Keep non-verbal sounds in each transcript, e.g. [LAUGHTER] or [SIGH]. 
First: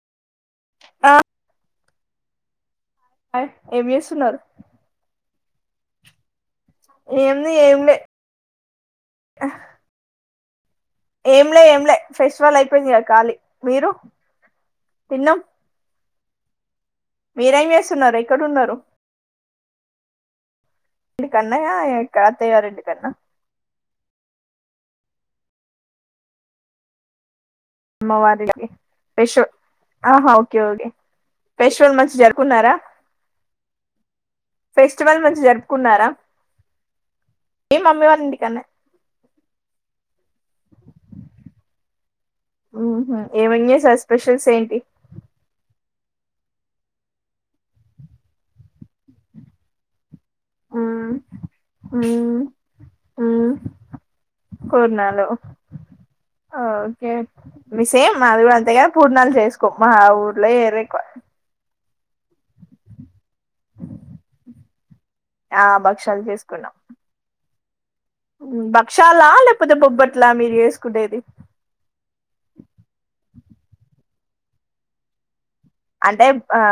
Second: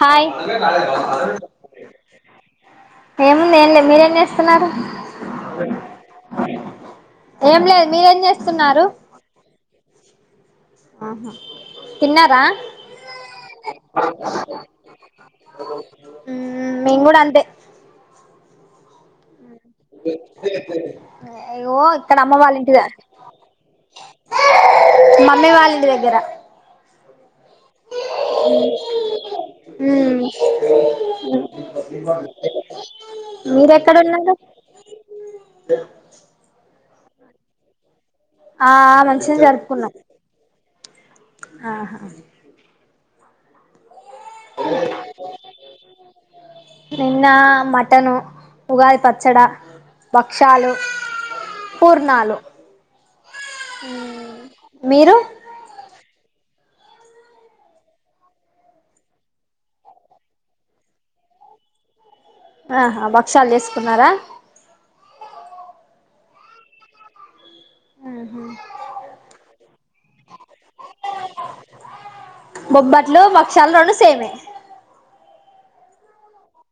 Hi అలా [UNINTELLIGIBLE] నా ఆ స [INAUDIBLE] ఏముంది ఏం ఏంలేదు మీరేం చేస్తున్నారు జేస్తున్నారు. స [INAUDIBLE] ఏంది ఏం లేద్ ఏంలే మీరేం చేస్తున్నారు. ఆహా ఏంలే ఏంలే తిన్నారా ఫెస్టివల్ ఐపోయిందిగా కాళి మీరు తిన్నాం మ్మ్ మేము కూడా మీరేం జేస్తున్నారు ఎక్కడ ఉన్నారు. ఉమ్ [INAUDIBLE] ఈ కన్నయా ఇకడ అత్తాయ గార్ ఇంటి దగ్గర కన్న మమ్మీ వాల్ ఇంటి దగ్గర. అమ్మవారి ఇంటికి ఫేషూ మ్మ్ ఆహా ఒకే ఒకే ఫెస్టివల్ మంచి జరుపున్నారా మీరెక్కడ ఉన్నారు ఫెస్టివల్ మంచిగ జరుపుకున్నారా. ఏ మమ్మీ వాల్. ఆ మంచిగా జరుపుకున్నాం ఆహా ఉహు ఏమయ్య సస్ స్పెషల్స్ ఏంటి నిన్న మాటను ఉగాది పచ్చడా బక్షాలు ఉమ్ ఉమ్ పూర్ణాలు ఉమ్ మీరు పూర్ణాలు ఓకే మీ సేమ్ అది కూడా అంతేగాని పూర్ణాలు చేసుకో మా ఊర్లో ఏరెక్వ ఆహా బక్ షాలు చేసుకున్నారా ఆ భక్ష్యాలు చేసుకున్నాం భక్ష్యాలా లేకపోతే బొబ్బట్లా మీరు వేసుకుండేది బొబ్బట్లు భక్షాలు రెండు సేమే అంటే ఆ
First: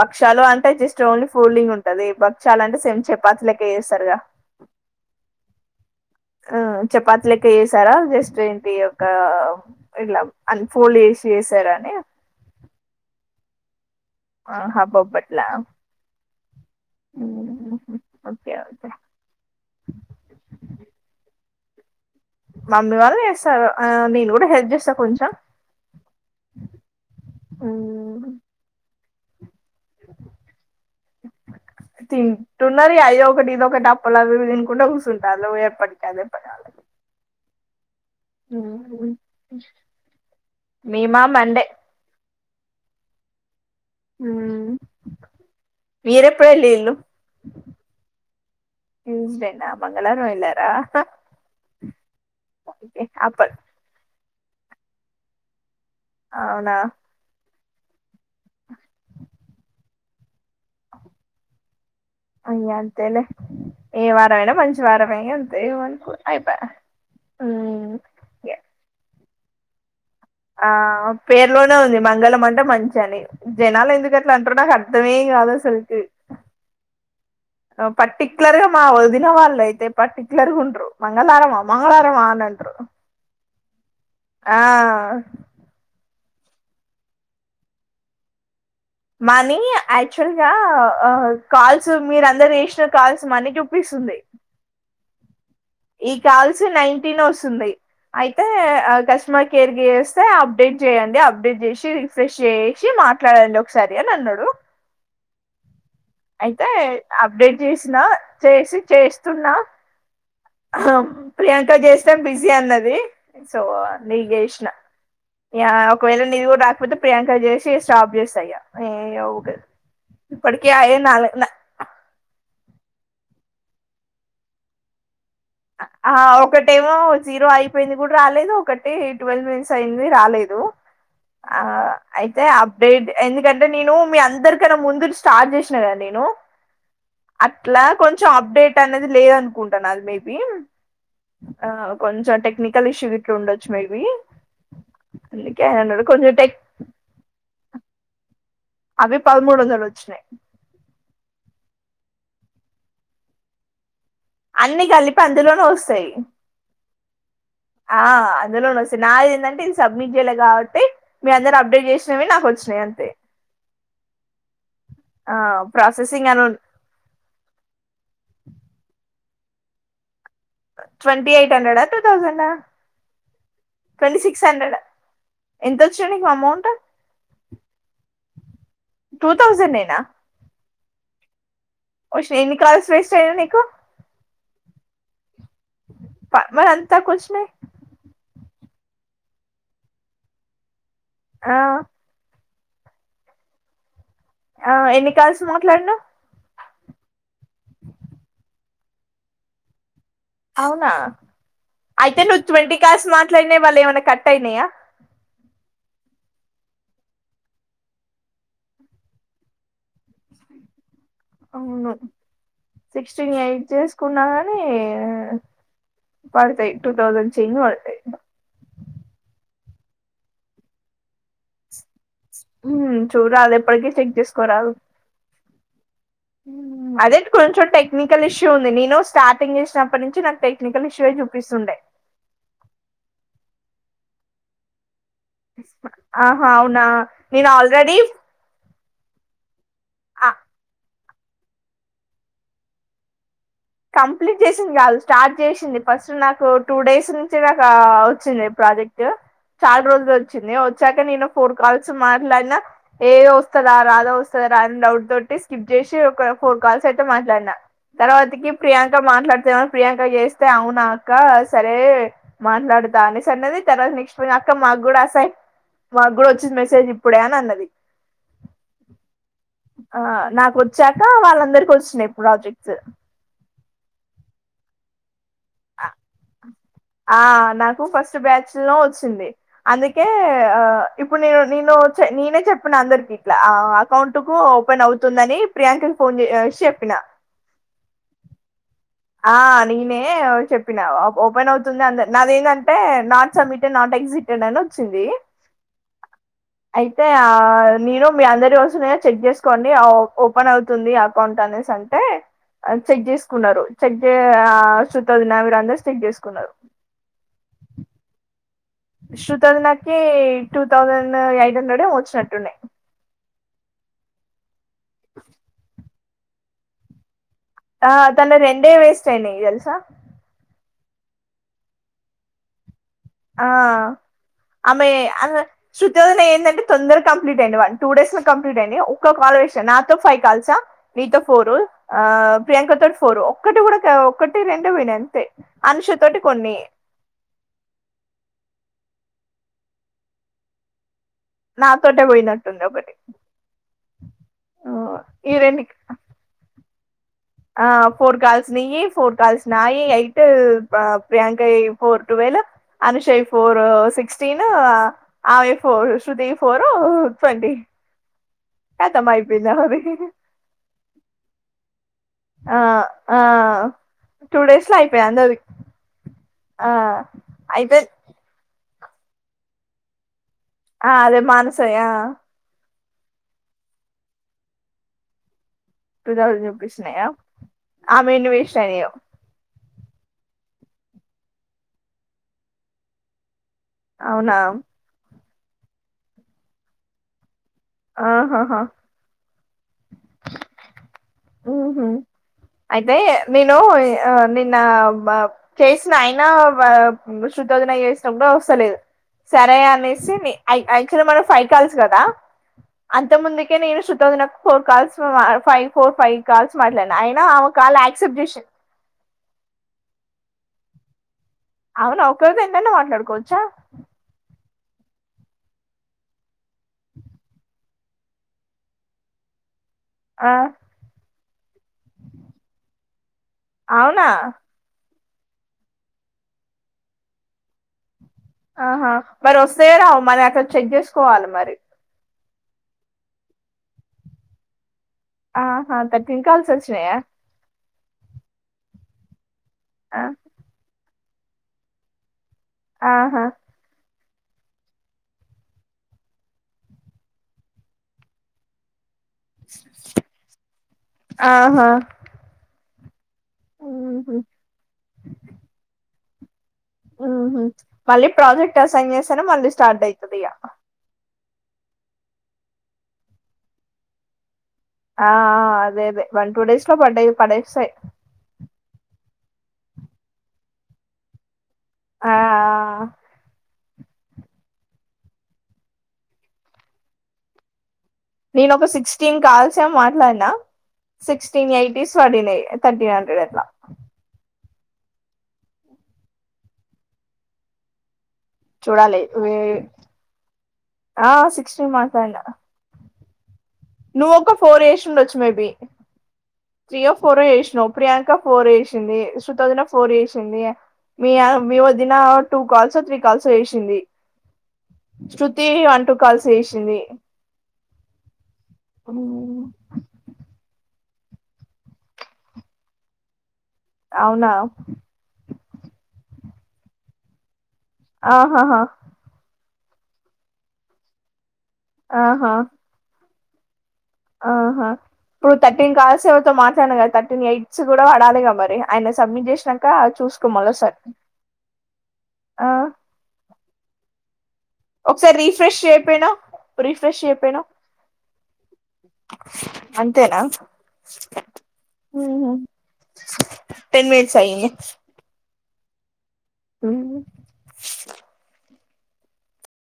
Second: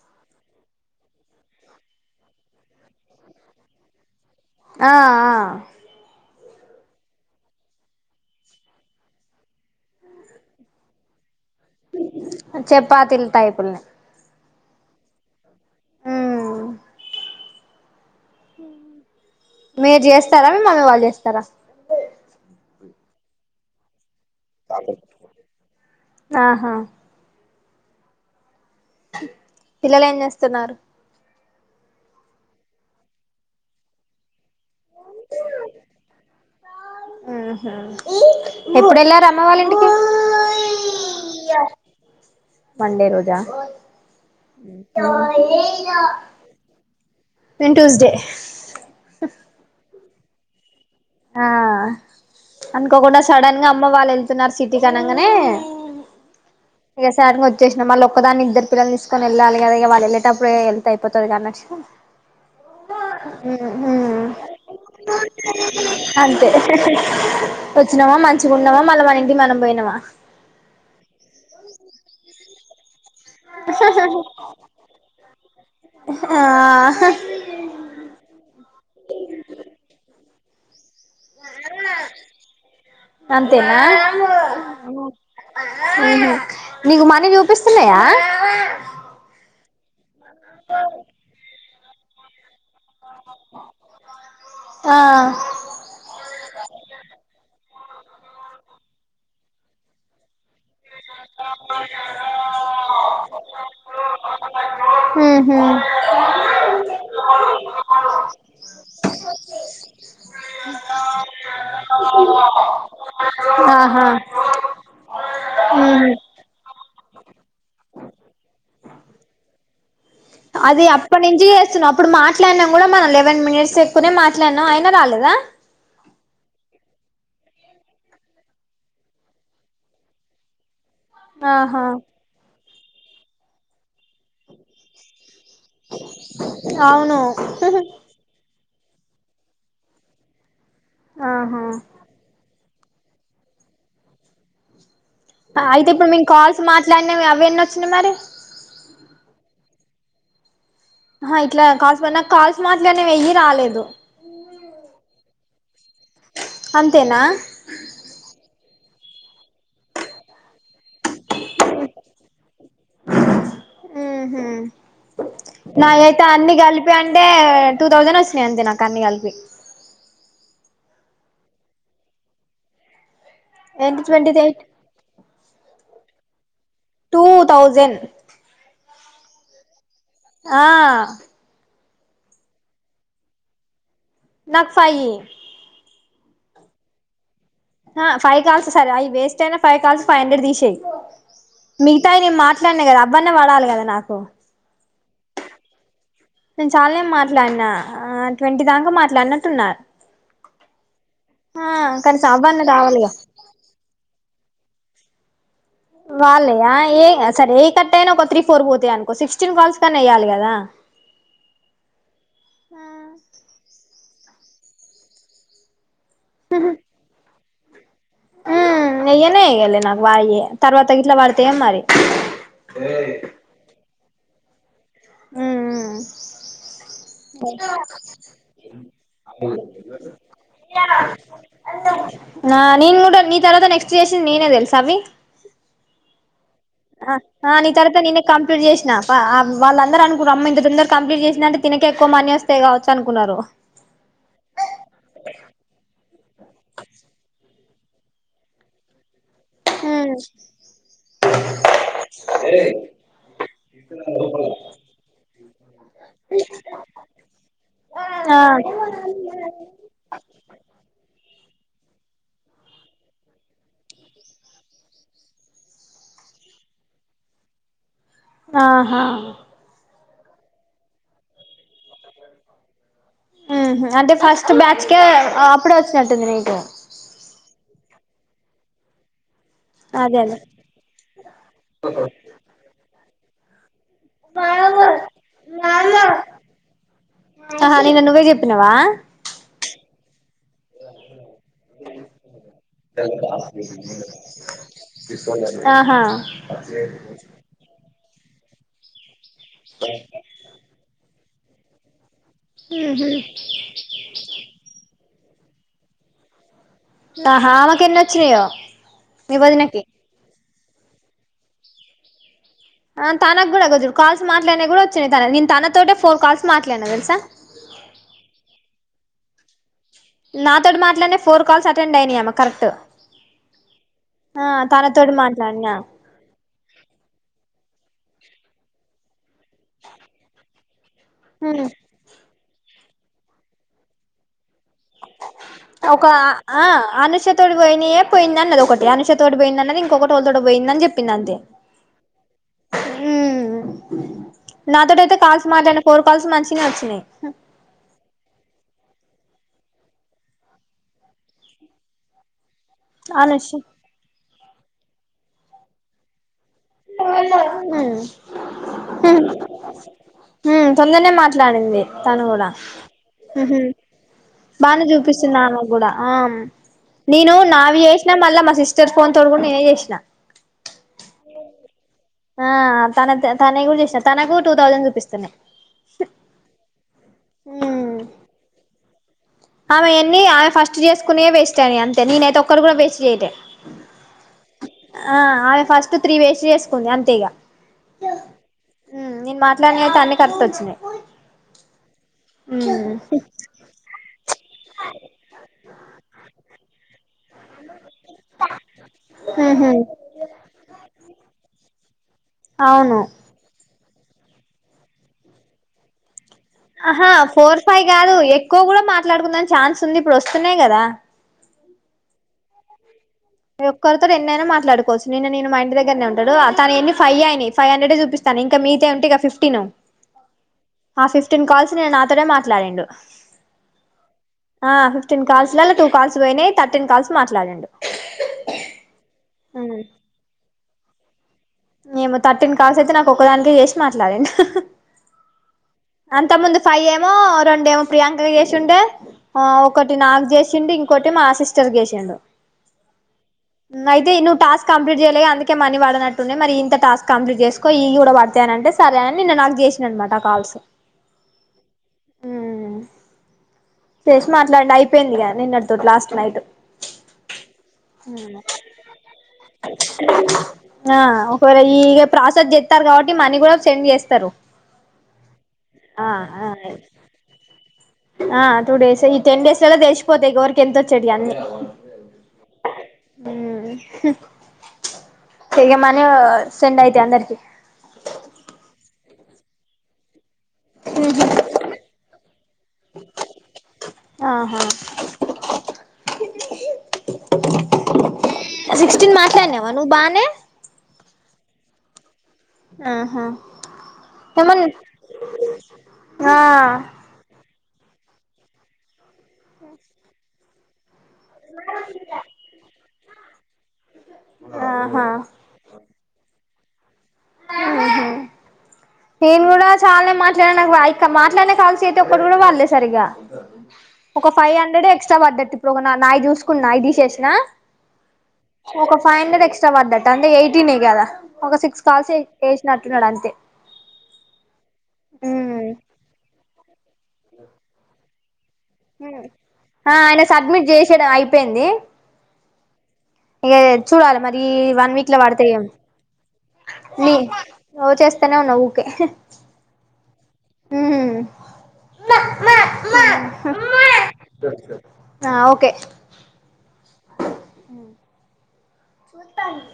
భక్షలు అంటే జస్ట్ ఓన్లీ ఫూలింగ్ ఉంటది భక్ష్య అంటే సేమ్ చపాతి లెక్క చేస్తారుగా ఆ ఆ ఆ చపాతి లెక్క చేసారా జస్ట్ ఏంటి ఒక ఇలా అన్ ఫోల్డ్ చేసి చేశారా అని చపాతీల్ టైపుల్ ఆహా బొబ్బట్ల ఉమ్ ఉహుహు మీరు చేస్తారా మీ మమ్మీ వాళ్ళు చేస్తారా మమ్మీ వాళ్ళ చేస్తారు నేను కూడా హెల్ప్ చేస్తా కొంచెం ఆహా ఉమ్ పిల్లలు ఏం చేస్తున్నారు. తింటున్నారు. అదొకటి ఇదొకటి అప్పలావి తినుకుంటే కూసుంటాళ్లు ఎప్పటికి అదే పని వాళ్ళకి. ఆహా మేమా మండే. మండే రోజా. ఉమ్, మీరెప్పుడు వెళ్ళిళ్ళు నేను ట్యూస్డే. ట్యూస్డేనా మంగళవారం ఎల్లారా. ఆ అనుకోకుండా అప్ప సడన్ గా అమ్మ వాళ్ళు వెళ్ తున్నారు సిటీకి అనంగనే. అవునా వచ్చేసిన మళ్ళ ఒక్కదాన్నే ఇద్దరు పిల్లలు తీసుకని వెళ్ళాలి కదా ఇగ వాళ్ళు, వెళ్లేటప్పుడే వెళ్తే అయిపోతది కదా అని వచ్చిన ఇగ అంతేలే ఏ ఉమ్ హ్ వారమైనా మంచి వారమే అంతే ఏమనుకో అంతే అయిపా ఉమ్ వచ్చినామా మంచిగా ఉన్నామా మళ్ళ మన ఇంటికి వెళ్లి. మనం పోయినామా. ఆ పేర్లోనే ఉంది మ మంగల మంటే మంచి కాని జనాలు ఎందుకట్లా అంటారో నాకు అర్థమే కాదు అసలుకి. ఆ పర్టిక్యులర్ గా మా వదిన వాళ్ళు అయితే పర్టిక్యులర్ గా ఉండ్రు. మంగళవారమా మంగళవారమా అని అంటార్ర్ అంతేనా ఆ ఉహు నీకు మనీ చూపిస్తున్నాయా. మనీ అ ఆక్చువల్గా. కాల్స్ మీరూ అందరు చేసిన కాల్స్ మనీ చూపిస్తుంది. ఆ ఈ కాల్స్ నైన్టీన్ వస్తుంది. అయితే కస్టమర్ కేర్ చేస్తే అప్డేట్ చేయండి. అప్డేట్ చేసి రిఫ్రెష్ చేసి మాట్లాడండి ఒకసారి అని అన్నాడు. ఉహు అయితే అప్డేట్ చేసిన చేసి చేస్తున్నా ప్రియాంకకి చేస్తే బిజీ అన్నది సో ఆహా నీకు జేసిన. ఉహు ఒకవేళ నీవి కూడా రాకపోతే ప్రియాంక చేసి స్టాప్ చేస్తా ఇగ ఏంది ఊకె అది అప్పటి నుంచి చేస్తున్నాం అప్పుడు మాట మాట్లాడినాం కూడా మనం లెవెన్ మినిట్స్ ఎక్కునే మాట్లాడినాం అయినా రాలేదా. ఆ ఒకటేమో జీరో అయిపోయింది కూడా రాలేదు ఒకటి ట్వెల్వ్ మినిట్స్ అయింది రాలేదు. ఆ ఆహా అయితే అబ్ డేట్ ఎందుకంటే నేను మీ అందరికన్నా ముందు. స్టార్ట్ చేసినా కద నేను అవును అట్లా కొంచెం అప్డేట్. అనేది లేదనుకుంటా మేబి బన్ ఆహా ఆ కొంచం టెక్ టెక్నికల్ ఇష్యూ ఇట్లా ఉండొచ్చు మేబి అయితే ఇప్పుడు మేము కాల్స్ మాట్లాడినా అవేం సిని మరి అవి పదమూడు వందలు వచ్చినాయి ఆ ఇట్లా కాస్ నాకు కాల్స్ మాట్లానావెయ్యి రాలేదు అన్నిీ కలిపి అందులోనూ వస్తాయి అంతేనా ఆ అందులో వస్తాయి నాది ఏంటంటే ఇది సబ్మిట్ చేయలేదు కాబట్టి మీ అందరు అప్డేట్ చేసినవి నాకు వచ్చిన ఉహు ఆ నాకయితే ప్రాసెసింగ్ అని అన్ని కలిపి అంటే టూ థౌజండ్ వచ్చినాయి అంతే నాకు అన్ని కలిపి ట్వంటీ ఎయిట్ హండ్రెడ్ ఆ టూ థౌసండ్ ఆ ఏంటి ట్వంటీ సిక్స్ ఎయిట్ హండ్రెడ్ ఎంతో చె amount two thousand two thousand ఏనా ఆ ష ఎన్ని కాల్స్ వేస్ట్ అయినాయి నీకు నక్ ఫైవ్ మరి అంత తక్కోవచ్చినై ఫైవ్ కాల్స్ సరే అవి వేస్ట్ అయినా ఫైవ్ కాల్స్ ఫైవ్ హండ్రెడ్ తీసేయి ఆ మిగతాయి నేన్ మా దానే అవ్వన్న పడలేకద నాకు ఆ ఎన్ని కాల్స్ మాట్లాడినవ్ నేను చాలానేం మాట్లాడినా ఆ ట్వంటీ దాకా మాట్లాడినట్టున్నా అవునా ఆ కానీ అయితే నువ్వు అవ్వన్న ట్వంటీ కాల్స్ రావాలిగా మాట్లాడినావి వాళ్ళు ఏమైనా కట్ అయినాయా వాళ్ళయా ఏ అ సర ఏ కట్ట అయినా ఒక త్రీ ఫోర్ పోతాయి అనుకో సిక్స్టీన్ కాల్స్ కన్నా ఏయ్యాలి కదా అవును సిక్స్టీన్ ఎయిట్ తీసుకున్నా కాని పడతాయి టూ థౌసండ్ చేంజ్ పడతాయి ఉమ్ ఎయ్యనే ఎయ్యాలే నాకు వాయిే తర్వాత గిట్లా వాడతాయి ఏం మరి హ్మ్మ్ చూడలే ఎప్పటికి సిక్ చేసుకోరాదు ఉమ్ అదేంటి కొంచెం టెక్నికల్ ఇష్యూ ఉంది నేను స్టార్టింగ్ చేసినప్పటి నుంచి నాకు టెక్నికల్ ఇష్యూే చూపిస్తుండే ఆ నేను కూడా నీ తర్వాత నెక్స్ట్ చేసింది నేనే తెల్సా అవి ఆ అవునా నేను ఆల్రెడి నాప ఆవ్ వాళ్ళందరూ అనుకున్నమ్మా ఇంతతొందర కంప్లీట్ చేసంద అంటే తినకే ఎక్కువ మనీ వస్తయి కావచ్చు అనుకున్నారు కంప్లీట్ చేసింది కాదు స్టార్ట్ చేసింది ఫస్ట్ నాకు టూ డేస్ నుంచి నాకు వచ్చింది ప్రాజెక్ట్ చాలా రోజులు వచ్చింది వచ్చాక నేను ఫోర్ కాల్స్ మాట్లాడినా ఏదో వస్తదా రాదా వస్తదా అని డౌట్ తోటిస్ జేసి ఒక ఫోర్ కాల్స్ అట్ మాట్లాడిన ఆ తర్వాతకి ప్రియాంక మాట్లాడుతేమని ప్రియాంక చేస్తే అవునాక్క సరే మాట్లాడుతా అనేసి అన్నది తర్వాత నెక్స్ట్ అక్క మాకు కూడా అసై మాకు కూడా వచ్చింది మెసేజ్ ఇప్పుడే అని అన్నది ఆహా ఆ నాకు వచ్చాక వాళ్ళందరికి వచ్చినయి ప్రాజెక్ట్స్ ఉహు అంటే ఫస్ట్ బ్యాచ్ కే ఆ అప్పుడే వచ్చినటుంది నీకు ఆ నాకు ఫస్ట్ బ్యాచ్ లో వచ్చింది అందుకే అదే అదే ఆ ఇప్పుడు నేను నేను నేనే చెప్పిన అందరికి ఇట్లా ఆవ్వ అకౌంట్ కు ఓపెన్ అవుతుందని ప్రియాంక ఫోన్ చే చెప్పిన తిన్నావా ఆ నీ ఏయ్ ఓయ్ చెప్పినా ఓపెన్ అవుతుంది అని నాదెందంటే నాట్ సబ్మిటెడ్ నాట్ ఎగ్జటెడ్ అని వచ్చింది ఆహా అయితే ఆ నేను మీ అందరి ఏ చెక్ చెస్ కొన్ని ఆ ఓ ఓపెన్ అవుతుంది అ కొంటానెస్ అంటే ఆ చెక్ ఉహు చేసుకున్నారు అంటే ఆ సుత ఉన్నా కూడా అందరు చెక్ చేసుకున్నారు ఆహా ఆమెకి ఎన్ని వచ్చినయో శృతి వదినకి టూ థౌజండ్ ఎయిట్ హండ్రెడ్ ఏమో వచ్చినట్టున్నాయి ఆ తన కూడా కొంచం కాల్స్ మా అనే కూడా వచ్చాయి తను నేను తన తోటే ఫోర్ కాల్స్ మాట్లాడిన తెలుసా ఆ తన రెండే వేస్ట్ అయినాయి తెలుసా నాతోటి మాట్లాడిన ఫోర్ కాల్స్ అటెండ్ అయినాయి ఆమె కరెక్ట్ ఆ ఆ ఆమె తనతోటి అద్ మాట్లాడినా శుతి వదిన ఏందంటే తొందరగా కంప్లీట్ అయినాయి వన్ టూ డేస్ లో కంప్లీట్ అయినాయి ఒక్క కాల్ వే నాతో ఫైవ్ కాల్సా నీతో ఫోరు ఆ ప్రియాంక తోటి ఫోర్ ఒక్కటి కూడా క్యా ఒకట్ ఒక కొన్ని ఆ ఆ అనుష తోటి పోయినయె పోయిందన్నది ఒకటి అనుషతోోటి పోయిందన్నది ఇంకొకటి టేళ్ళతోటో పోయిందని చెప్ పిందంతె నాతోటే పోయినట్టుంది ఒకటి హు నాతోటి అయితే ఈ కాల్స్ రెండు మాట్లాడిన ఫోర్ కాల్స్ మంచిినే ఒచ్ న్ని ఆ ఫోర్ కాల్స్ నియ్యి ఫోర్ కల్స్ నాయి ఎయిట్ ఆ ప్రియాంకై ఫర్ టువెలు అనుషై అనుష్ ఫోర్ సిక్ టిను ఆ ఆమె ఈ ఫోర్ శృతి యి ఫోరు ట్వంటీ కతమైపోంది ఆమెది తొందర్నె మాట్లాడింది తను కూడా ఆ ఆ మ్ హు టూ డేస్ లో బానే అయిపోయాయి అందరివి చూపిస్తుంది ఆమెక్కూడా ఆ ఆ నేను అయితే నావి చేసినా మళ్ళా మా సిస్ స్టర్ ఫోన్ తోటి గుడ నినే చేసిన ఆ అదే మానస య్ ఆ ఆ తనద్ తనై కూడా చేసిన తనకు టూ థౌజండ్ చూపిస్తున్నాయ్ టూ థౌసండ్ చూపిస్తున్నాయా ఆమెయెన్ని వేష్టానైయ్ యో ఆమెయేన్నీ ఆమె ఫస్ట్ చేసుకున్నాయే వేస్ట్ అయినాయి అంతే నినైతే ఒక్కటి కూడా వేస్ట్ చేయలే అవునా ఆ ఆమె ఫస్ట్ త్రీ వేస్ట్ చేసుకుంది అంతే ఇగ ఆహాహా హు నేను మాట్లాడిన నైతే అన్ని ఖర్ట్ ట్టోచ్చినయ్ మ్ హు అయితే నిను ఈ ఆ నా బా చేసిన అయినా వా శృతోదినకు చేసిన కూడ వస్తలేదు సరే ఉహు అనేసి ని ఐ ఆచ్చువల్గా మన ఫై కాల్స్ కదా అవును అంత ముందుకే నేను శృ తోదినకు ఫోర్ కల్స్ ఆ ఫైవ్ ఫోర్ ఫై ఆహా ఫోర్ ఫైవ్ కాదు చేసింది ఎక్కువ కూడా మాట్లాడుకుందానికి ఛాన్స్ ఉంది ఇప్పుడు వస్తు నై కదా అవునా ఒక్క రోజు ఏంతైనా మాట్లాడుకోవచ్ ఒక్కరితో నిన్నైనా మాట్లాడుకోవచ్చు నిన్న నిను మా ఇంటి దగ్గరనే ఉంటాడు తనయెన్ని ఫైయ్యే అయినాయి ఫైవ్ హన్రేడ్ ఏ చూపిస్తానయ్ ఇంకా మీగతాయి ఉంటై గా ఫిఫ్టీన్ ఆ ఆ ఫిఫ్టీన్ కాల్స్ ఆనే నాతోనే మాట్లాడిండు అవునా ఆ ఫిఫ్టీన్ కాల్స్లల్ల టూ కాల్స్ పోయినయి థర్టీన్ కాల్స్ మాట్లాడిండు ఆహా మరి వస్తయో రావో మరి అక్కడ చెక్ చేసుకోవాలి మరి ఏమో థర్టీన్ కాల్స్ అయితే నాకు ఒక్కదానికే చేసి మాట్లాడిండు ఆహా థర్టీన్ కాల్స్ అంతముందు ఫైవ్ వచ్చినాయా ఏమో రెండేమో ప్రియాంకకి చేశుండే ఆ ఒకటి ఆ, నాకు చేసిండు కోటి మా సిస్టర్కు చేసిండు ఆహా అయితే నువ్వు టాస్క్ కంప్లీట్ చేయలేదు అందుకే మనీ పడనట్ ట్టున్నయి మరి ఈ ఇంత టాస్క్ కంప్లీట్ చేసుకో ఇయ్యి కూడ పడతయి అనంటే సరే అని నిన్న నాకు చేసిండు అన్నమాట కాల్స్ ఆమ్ ఆహా ఉహు చేసి మాట్లాడిండు అయిపోయిందిగా నిన్నటితోటి లాస్ట్ నైట్ ఉహు మళ్ళీ ప్రాజెక్ట్ అసైన్ చేస్తేనే మళ్ళీ స్టార్ట్ అయితది ఇగ ఆ ఒకవేళ ఈ ప్రాసెస్ చెత్తారు కాబట్టి మనీ కూడా సెండ్ చేస్తరు ఆ అదే అదే వన్ టూ డేస్ లో పడ్డయి పడేస్తయి ఆ టూ డేస్ ఈ టెన్ డేస్లల్ల తెలిసిపోతయి ఎవరికి ఎంతొచ్చేటియన్ని ఆ [INAUDIBLE] చేయమనీ సెండ్ అయితయి అందరికి నేను ఒక సిక్స్టీన్ కాల్స్ ఏమో మాట్లాడినా సిక్స్టీన్ ఎయిటీస్ పడినయి తీర్టీన్ హండ్రెడ్ అట్లా హా [INAUDIBLE] చూడాలి సిక్స్టీన్ వే- మాట్లాడినవా నువ్వు బానే ఆ సిక్స్టీన్ మాట్లాడినా ఆహా నువ్వొక ఫోర్ ఏమన్ చేసి ఉండొచ్చు మేబి ఆ త్రీయో ఫోరో చేశ్నవ్ ప్రియాంక ఫోర్ చేసింది శృతి వదిన ఫోర్ చేసింది మీ మీ వదిన టూ కాల్సో త్రీ పల్స ఏషింది ఆహా శ్రృతీ అంటు కల్స్ ఏశింది మ్ హ్ నేన్ గుడా చాల్నె మాట్లా నాకువాయ్ క మాట్లాడ్న కాల్స్ ఐతే ఒక్కట్ గుడా వళ్ళె సరిగా ఒక అవునా ఫై హండ్రెడ్ ఎక్స్ట్రా బడ్డ తిప్ రోగనా నాయ్ చూస్కొన్ నాయ్ తీసేసిన ఆహాహా ఒక ఫై హండ్రెడ్ ఎక్స్ ట వడ్డట్ అంటె ఎయిటీనె గదా ఒక సిక్స్ కాల్స్ ఏశినట్టున్నడు అంతే ఆహ ఇప్పుడు ఉమ్ థర్టీన్ కాల్సేవరితో మాట్లాడ్న గదా థర్ట్ ఎయ్ట్స్ గుడా వడాలిగా మరియ ఆ ఆయన సబ్మిట్ చేసడం అయిపోయింది ఆ ఇగా చూడాల్ మర్ ఈ వన్ వీక్ ఒకసారి ల వడుతాయి రీఫ్రెష్ అవ్ చేయపోయినా రీఫ్రెష్ ని చేయపోయినా చేస్తనే ఉన్నా ఊకే మ్ హ్ టెన్ మినిట్స్ అయ్యి ఆ ఓకే మ్ చూత్తాంది